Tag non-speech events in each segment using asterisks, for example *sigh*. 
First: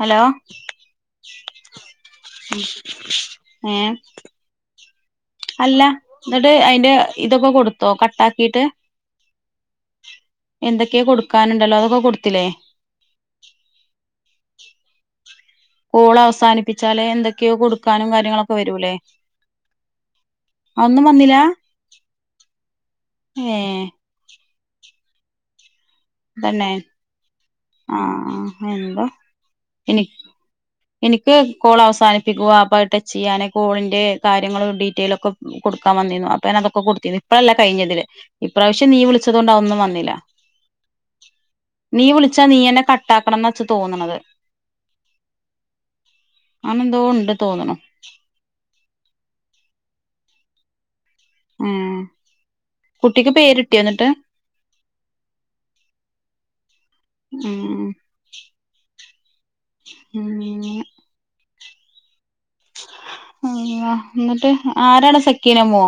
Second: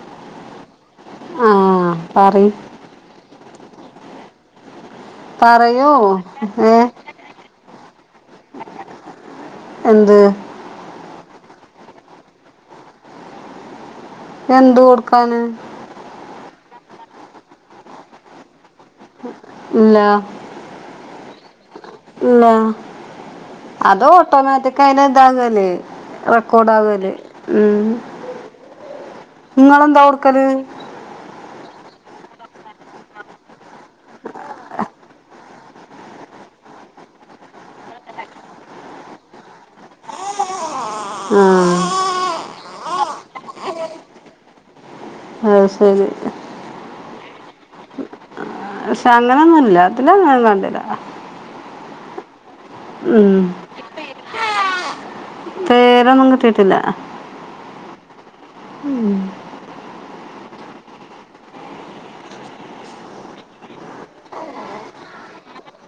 Hello ആ പറി ഏ അല്ല പറയൂ ന്നട്ട് ഏ അയിന്റെ ഇതൊക്കെ കൊടു ടോക്കൺസ് ആക്കിയിട്ട് എന്ത് എന്തൊക്കെയാ കൊടു ക്കാണുണ്ടല്ലോ അതൊക്കെ കൊടുത്തില്ലെ എന്ത് കൊടുക്കാന്? കോൾ അവസാനിപ്പിച്ചാല് എന്തൊക്കെയോ കൊടുക്കാനും കാര്യങ്ങളൊക്കെ വരൂലേ? അതൊന്നും വന്നീല അതോ ഓട്ടോമാറ്റിക് *unintelligible* റെക്കോഡ് തന്നെ ആകുകല് ഉം ആ എന്തോ ങ്ങളെന്താ എനി കൊടുക്കല്. എനിക്ക് കോൾ അവസാനിപ്പിക്കുക അപ്പൊ *unintelligible* ചെയ്യാനെ കോളിന്റെ കാര്യങ്ങളും ഡീറ്റെയിലൊക്കെ കൊടുക്കാൻ വന്നേന്ന് *unintelligible* അതൊക്കെ കൊടുത്തേന്ന് ഇപ്പഴല്ല കഴിഞ്ഞതില് ഇപ്രാവശ്യം. നീ ആഹ് വിളിച്ചാ നീ എന്നെ കട്ടാക്കണംന്ന് ച്ച് തോന്നണത്. ഓ അത് ശരി ണ്ട് തോന്ന്ണ് പക്ഷെ അങ്ങനൊന്നും ഇല്ല പിന്നെ ഞാൻ കണ്ടില്ല ഉം കുട്ടിക്ക് ഉം പേര്ട്ടിയോ ന്നട്ട്. പേരൊന്നും കിട്ടീട്ടില്ല. ഉം ഊം മ് ന്ന എന്നിട്ട് ആരാണ് സക്കീനമ്മോ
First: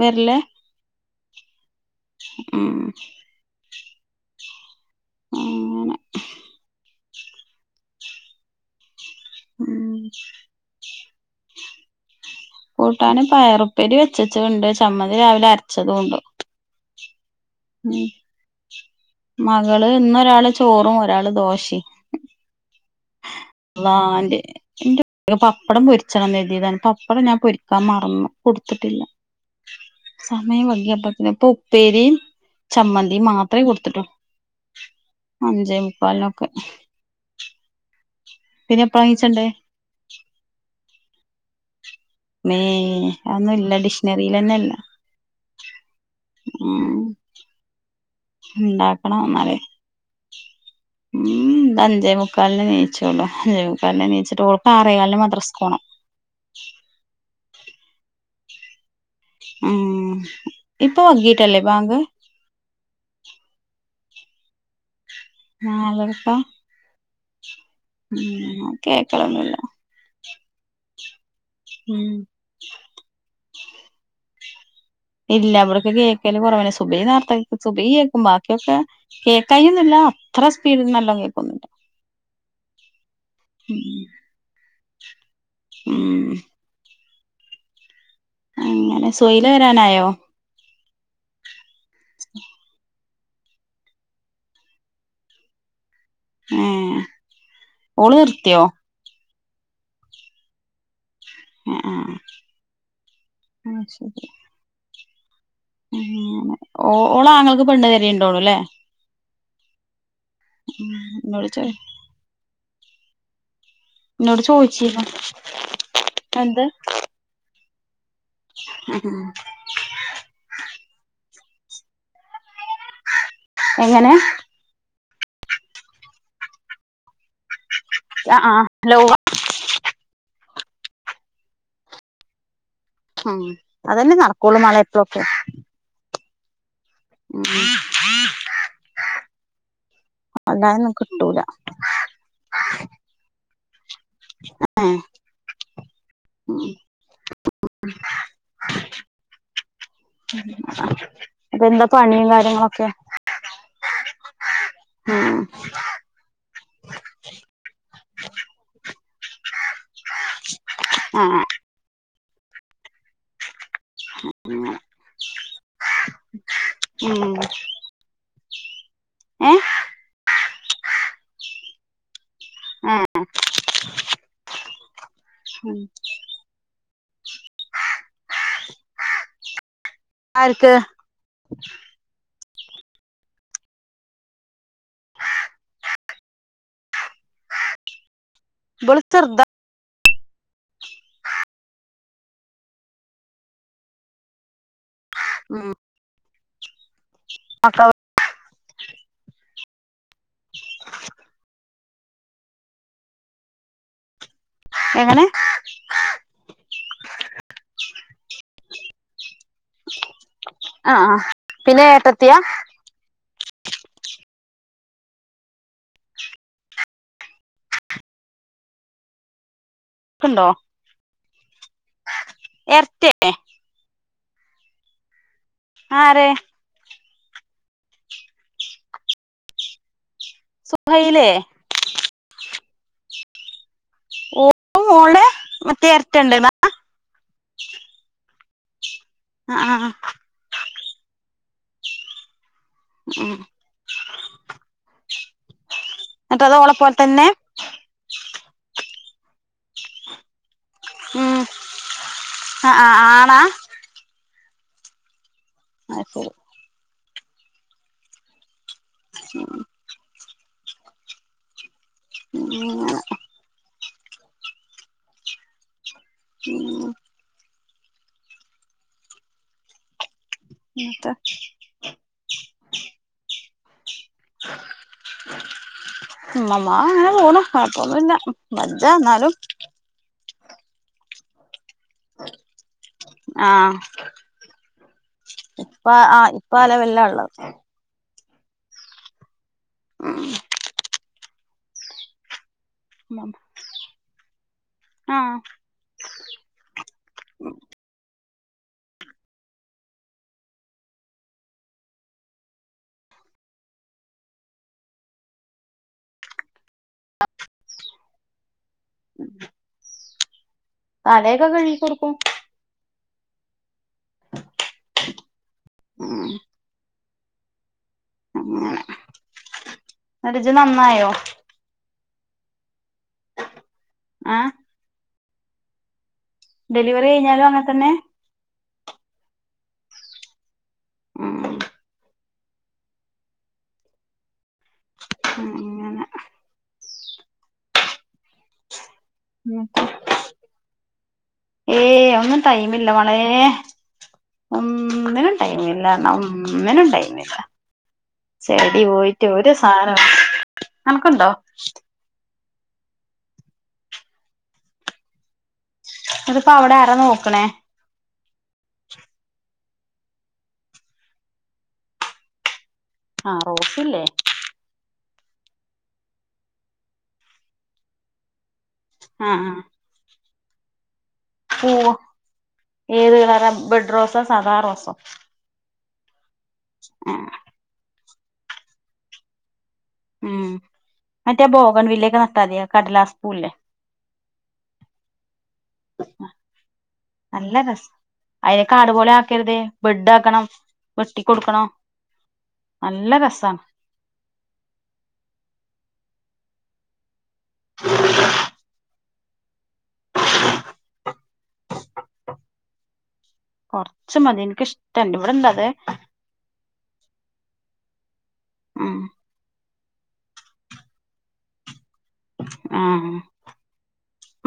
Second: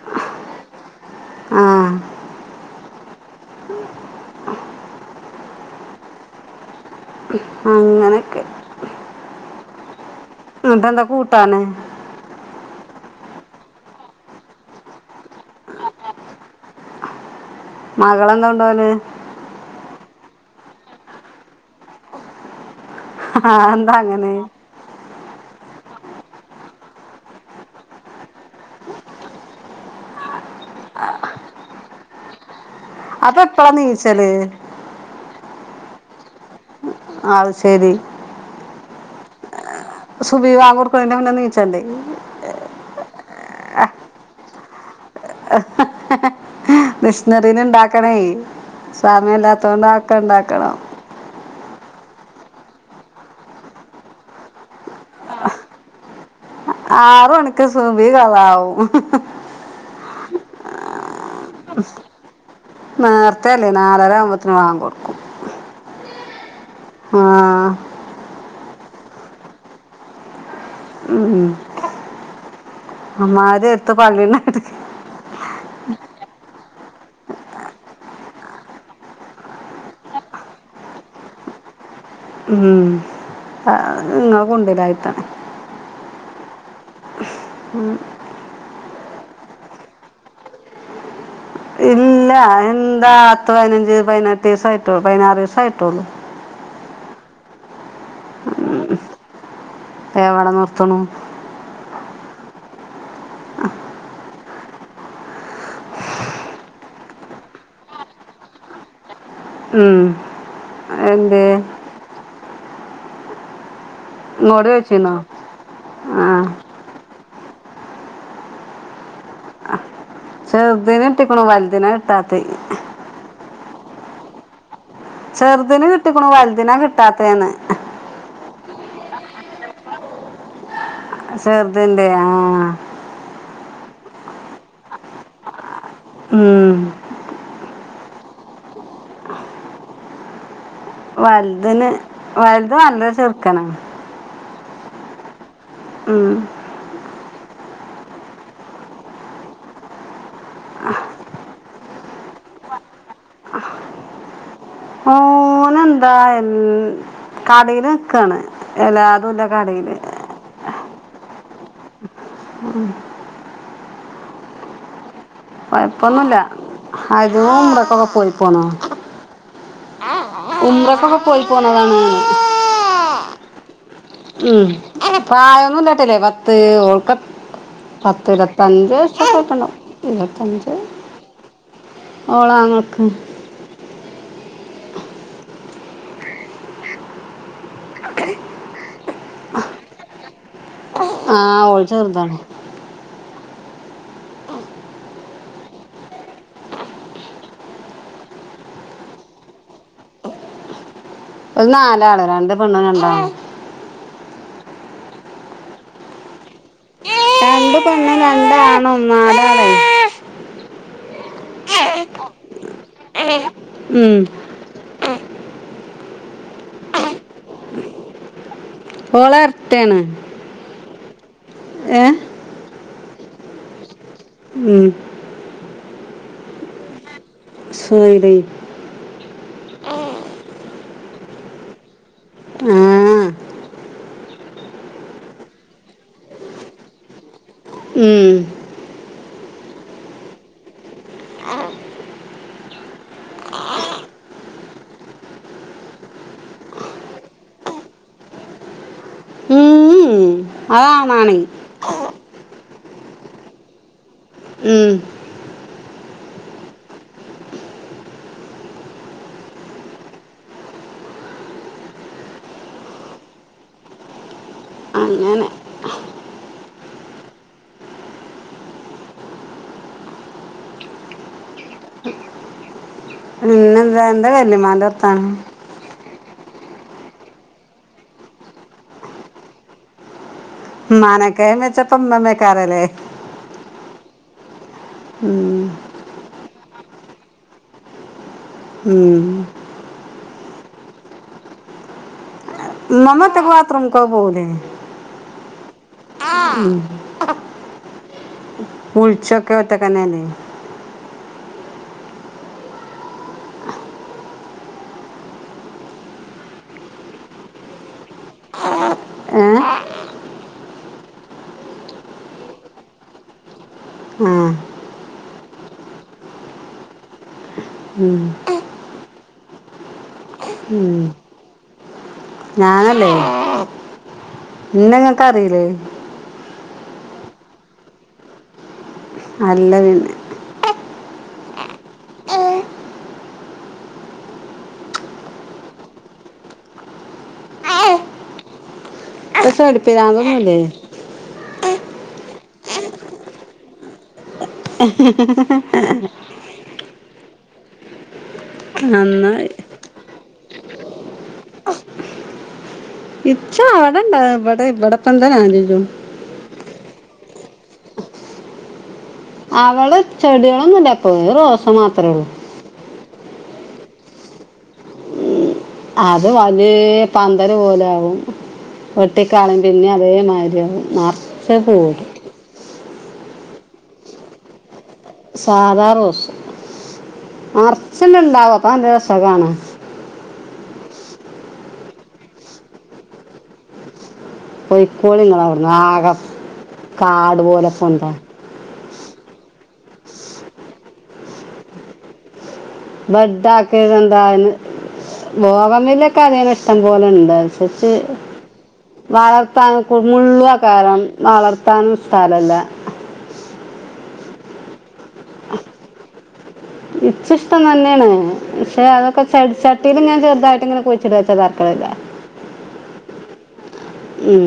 വരില്ല ആഹ് മ് ങ്ങനെ അങ്ങനെയൊക്കെ ഉം എന്നിട്ടെന്താ കൂട്ടാന് കൂട്ടാന് പയറുപ്പേരി വെച്ചേച്ച ഉണ്ട് ചമ്മതി രാവിലെ അരച്ചതും ഉണ്ട്. മകളെന്താ കൊണ്ടുവന്ന് മകള് ഇന്നൊരാള് ചോറും ഒരാള് ദോശേം. അതെന്താ അങ്ങനെ വാന്റെ എന്റെ *unintelligible* പ്പടം പൊരിച്ചതെന്ന് കരുതിയതാണ് പപ്പടം നാൻ പൊരിക്കാൻ മറന്നു പൊരിത്തിട്ടില്ല സമയം വൈകിയപ്പത്തേന് ഇപ്പൊ ഉപ്പേരീം ചമ്മന്തി മാത്രെ കൊടു ച്ചെല് അഞ്ചേമുക്കാൽനൊക്കെ. അത് ശെരി. പിന്നെ എപ്പ്ളാണിച്ചെണ്ടേ? സുഭി ബാങ്കോർക്കണേനെമുന്നെ നീച്ചണ്ടേ? ആന്നുല്ല ഡിഷ്ണറിലെന്നില്ല. ഡിഷ്‌നറിലിണ്ടാക്കണേ ഉണ്ടാക്കണം എന്നാലേ സമയില്ലാത്തോണ്ട ക്കണ്ടാക്കണം. ഉം അഞ്ചേ മുക്കാലിനെണിച്ചോള്ളു അഞ്ചേ മുക്കാലിനെണിച്ചിട്ട് ഓൾക്കാറേകാലിന് മദ്രാസ്ക് പോണം. ആറ് മണി ക്ക്‌ സുബിതോധാനാവും. ഉം ഇപ്പ വൈകീട്ടല്ലേ ബാങ്ക്? *unintelligible* വാങ്ക് കൊടുക്കും നാലരപ്പ ആ ഉം ഞാൻ കേക്കലൊന്നുല്ല. ഉം ഒന്നാത് എടുത്ത് പള്ളീലകത്തേക്ക് ഇല്ല ഇവിടക്ക് കേക്കല് കുറവാണ് സുബൈ നേർത്ത കേ സുബൈ കേക്കും ബാക്കിയൊക്കെ കേക്കായൊന്നില്ല അത്ര സ്പീഡിൽ നല്ലോണം കേക്കൊന്നുല്ല. ഉം നിങ്ങ കൊണ്ടിടായിത്താണ് ഉം ഉം അങ്ങനെ സൊയില വരാനായോ? ഇല്ല, എന്താ? പത്ത് പയിനഞ്ച് പയിനെട്ട് സായിട്ടുള്ളൂ പയിനാറ് സായിട്ടുള്ളൂ. ഏ ഓള് ർത്തിയോ? എവടെ നിർത്തണു. ഏ ആ ശെരി. ഉം ങ്ങനെ ഓ ഓളങ്ങൾക്ക് പെണ്ണ് തെരീണ്ടോള്ളൂല്ലേ? ഉം എന്തേ? എന്നോട് ചോ ന്നോട് ഇങ്ങോട്ട് ചോയിചീല ചോദിച്ചിരുന്നോ ആ എന്ത്? അ ആ പ്പളോ വൽദിന കിട്ടാത്തെ. എങ്ങനെ? ചെറുതിന് കിട്ടിക്ണു വൽദിനാ കിട്ടാത്തേന്ന്. യ ആ ഹലോ ചെർതിന്റെ ആഹ് അഹ് അതന്നെ നടക്കുള്ളൂ മാളെത്രൊക്കെ ഉം *inaudible* *unintelligible* വൽതിന് വൽത് നല്ലചെറുക്കനാണ് *unintelligible* ഉം ഉ ഉ ഉ അപ്പെന്താ പണീംകാര്യങ്ങളൊക്കെ ആഹ് പിന്നെന്താ എൽ കടേല്നിക്കാണ് എലാതുള്ള കടേല് ആ ആഹ് ഉം ഉം അങ്ങനെ കൊയപ്പൊന്നുല്ല *unintelligible* ഉം പ്രസവൊക്കെ ഒ പ്പോന്നോ ഏ ഉംറക്കൊക്കെ പോയി പോന്നതാണ് *unintelligible* ഉം പ്രായൊന്നുല്ലട്ടില്ലേ പത്ത് ഓൾക്ക പത്ത് ഇരുപത്തഞ്ച് വയസ്സക്കെ ക്കണ്ടാവും ആര്ക്ക്? ഓളാങ്ങൾക്ക് ഇബ്ള് ച്ചെർതാ ആഹ് ഓള് ചെർതാണ് ഉം *unintelligible* നാലാള് രണ്ട് പെണ്ണ് രണ്ടാണും എങ്ങനെ? രണ്ട്പെണ്ണും രണ്ടാണും നാലാള് ആ ഹാ പിന്നെ ഏട്ടത്തിയാ ഉം ഓളർ ട്ടേയാണ് എർട്ടേ ഉം ആരെ സുഹൈല് സുഹൈലെയെ ആ ഓ ഓളെ മറ്റേ എരട്ടണ്ട്ന്നാ ഉം ആഹ് ആഹ് ന്ന്ട്ടത് ഓളപോലെ തന്നെയാ ആണാണേയ് ആഹ് ആഹ് ആണാ? ഉം അയ്ശെരി *unintelligible* അങ്ങനെ ഉം ഇന്നത്തെ പിന്നെന്താ എന്താ വല്ലിമ്മാന്റെ വർത്താനം? ഉമ്മമ്മ അങ്ങനെ പോണു കൊഴപ്പൊന്നും ഇല്ല വജ്ജ എന്നാലും മാനാകെയം വച്ച *unintelligible* ആഹ് ഉം ഇപ്പ ആ ഇപ്പ അലെവല്ലാള്ളത് ഉം ആ മ്മമ്മ ഒറ്റക്ക് ബാത്റൂമുക്കൊക്കെ പോവൂലെ? ആഹ് കുളിച്ചതൊക്കെ ഒറ്റക്കെന്നെല്ലേ? ഏ തലയൊക്കെ കഴുകി കൊടുക്കും ആ ഉം, ഉം അങ്ങനെ എന്നട്ട് ജ്ജ് ഉം. നന്നായോ ഞാനല്ലേ ഏഹ് ന്നെങ്ങ ക്കറീലേ? ഡെലിവറി കഴിഞ്ഞാലും അങ്ങനെ തന്നെ? അല്ല പിന്നെ ഉം അങ്ങനെ ചെടിപ്പിരാന്തൊന്നുല്ലേ? ഏ ഒന്നും ടൈമില്ല മോളേ ഒന്നിനും ടൈം ഇല്ലർഞ്ഞാ ഒന്നിനും ടൈമില്ല ചെടി പോയിട്ട് നന്നായി ഒരു സാനോം അനക്കുണ്ടോ ഇച്ച് അവിടെണ്ടാ ഇവിടെ ഇവിടപ്പന്താ ഞാൻ ചെയ്യാ തും അപ്പൊ അവിടെ ആരാ നോക്കണേ അവടെ ചെടികളൊന്നും ഇല്ല ഇപ്പൊ റോസ മാത്രേ ഉള്ളു ആ റോസ്സില്ലേ അത് വലിയ പന്തല് പോലെ ആവും ആഹ് വെട്ടിക്കളയും ആഹ് പിന്നയും അതേ മാതിരി നാ *unintelligible* പൂവ് ഏത് കളറാ ബെഡ് റോസൊ സാദാ റോസോ സാധാ റോസ് ആഹ് *unintelligible* നല്ല രസ കാണാൻ ഉം മറ്റേ ബോഗൺ വില്ലേക്കെ നട്ടാതി കടലാസ് പൂവ്ല്ലേ പൊയികോളിങ്ങള ആകെ കാട് നല്ല പോലെ രസാ കൊന്ത അതിനെ കാട് പോലെ ആക്കര്തേ ബെഡ് ആക്കണം വെട്ടികൊടുക്കണം വെഡാക്കാനിതെന്താന്ന് വോഗൻ വില്ലെ ഇപ്പതെ വെട്ടം പോല്ണ്ട് ചെച്ച് വളർത്താന് കുമുള്ള കാരണം വളർത്താനും സ്ഥലല്ല കൊറച്ച് മതി എനിക്ക്ഷ്ടണ്ട് ഇവിട്ണ്ടത് ഇച്ചിഷ്ടം തന്നെണ് പക്ഷെ അതൊക്കെ ചെടിച്ച *unintelligible* ഞാ ചെറുതായിട്ട്ങ്ങനെ കുഴിച്ചിട്ച്ച തർക്കരല്ല ആഹ്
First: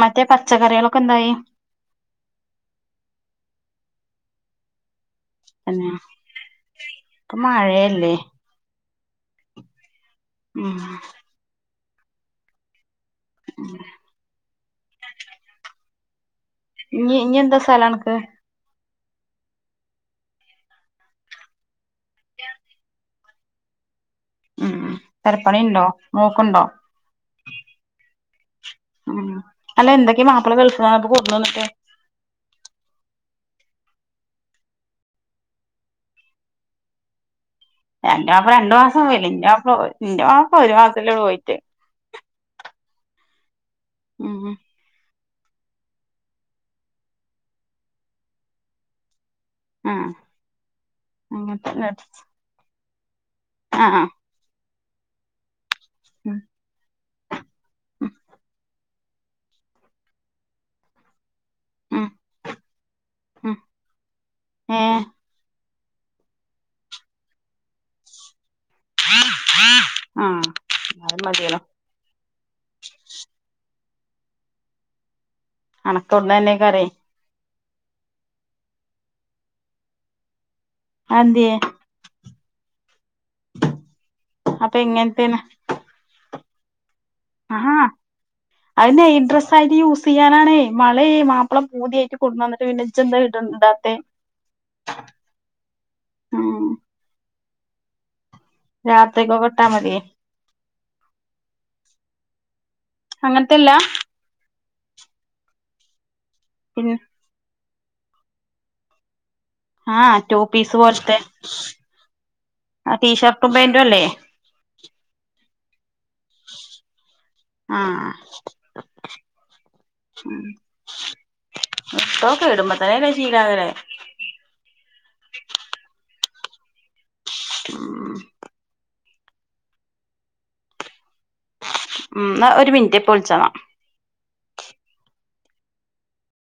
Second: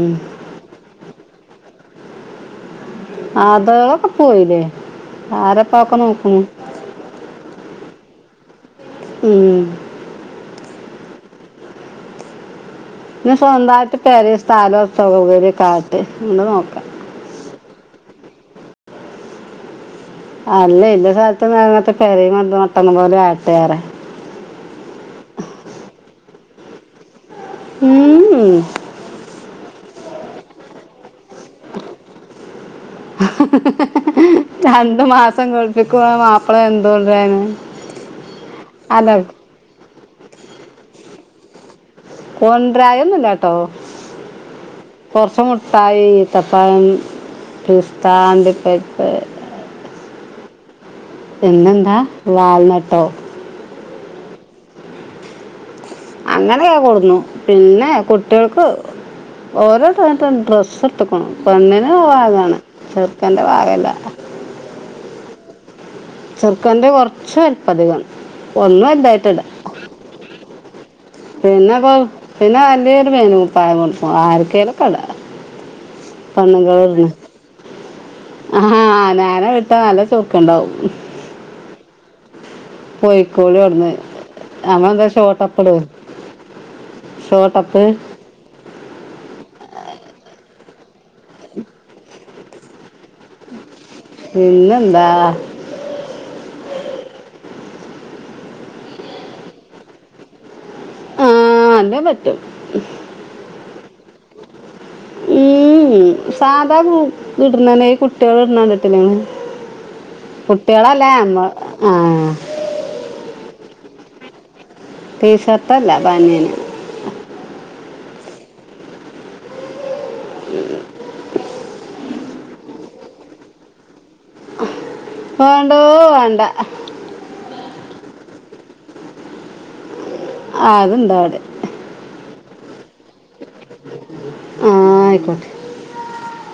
മറ്റേ പച്ചക്കറികൾ കെന്തായി അതോക്ക് പോയില്ലേ പിന്നെ ആരപ്പാക്ക നോക്കുന്നു ല്ലേ ഉം ഉം ന്നെ സൊന്തായിട്ട് പെരേ സ്ഥലൊ സൗകര്യൊക്കാട്ട് *unintelligible* ഇനി ഇഞ്ഞ് എന്താ സ്ഥലണക്ക് അല്ല ഇല്ല സ്ഥലത്തങ്ങത്തെ പെരേമെ മട്ടന്ന് പോലായി പേറെ ഉം തരപ്പണിണ്ടോ മൂക്കുണ്ടോ ഉം ഉം അല്ല എന്തൊക്കെയ മാപ്പിള ഗൾഫ്ന്നപ്പോ കൊണ്ട്ന്നിട്ടെ രണ്ട് മാസം ഗൾഫ്ക്ക് പോയ മാപ്പിള എന്തൊണ്ടരാന് എന്റാപ്പ രണ്ടു മാസം *unintelligible* ന്റ വാപ്പ ഒരു മാസല്ലേ പോയിട്ട് കൊണ്ട്രായൊന്നുല്ലാട്ടോ ഉം കൊറച്ച് മുട്ടായി ഇത്തപ്പയം പിസ്ഥ അണ്ടിപ്പരിപ്പ്‌ ആഹ് അങ്ങനത്തെ പിന്നെന്താ വാൾനട്ട് ട്ടോ ആഹ് ആഹ് ഉം അങ്ങനെയ കൊടുന്നു പിന്നെ ഉം കുട്ടികൾക്ക് ഓരോ *unintelligible* ഡ്രസ്റ്റ് ട്ത്ത്ക്ക്ണു പെണ്ണിന് ഉം പാകാണ് ചെറുക്കന്റെ ഉം പാകല്ല ഏഹ് ചെറുക്കന്റെ കുറച്ച് വല്പതികണ് ഒന്നും എന്റയിട്ടില്ലാ ആഹ് അത് മതിയല്ലോ പിന്നെപ്പം പിന്നെ വലിയൊരു മേനുപ്പായമുണ്ട് ഓഹ് ആര്ക്കെലുക്കെ ഇടാ അണക്കോണ്ട് *unintelligible* ആഹ് ആഹ് ഞാനെ വിട്ട നല്ല ചോർക്ക് ഇണ്ടാവും അന്തിയെ പോയിക്കോളിവിടന്ന് അപ്പൊ അവമ്മന എന്താ എങ്ങനത്തേണ് ഷോട്ടപ്പട ആഹ് അത് നൈറ്റ്‌ഡ്രസ് ആയി യൂസ് ചെയ്യാനാണ് മളെ മാപ്പള പൂതിയിട്ട് കൊണ്ടന്നിട്ട് പിന്നെന്ത്‌ ഇജ്ജ് ഇട് ഇടാത്തെ പിന്നെന്താ ഉം രാത്രിക്ക് ട്ടാ മതിയെ ആ *unintelligible* അങ്ങനത്തെല്ലാ ഉം സാധാ പിന്നെ മ് ഇട് *unintelligible* കുട്ടികൾ ഇട്ണണ്ടിട്ടില്ലെ ആഹ് ടോപ് പീസ് പോലത്തെ നമ്മ ആ ആഹ് ടീഷർട്ടും പെന്റും അല്ലേ ടി ഷർട്ടല്ല ബനിയൻ ആഹ് കേടുമ്പോ തന്നെല്ല ചീരാകെ വേണ്ടോ വേണ്ട ഉം അത്ണ്ടാ ന്ന ഒരു മിനിറ്റേ പ്പ വിൾച്ചോള ആഹ് ആയിക്കോട്ടെ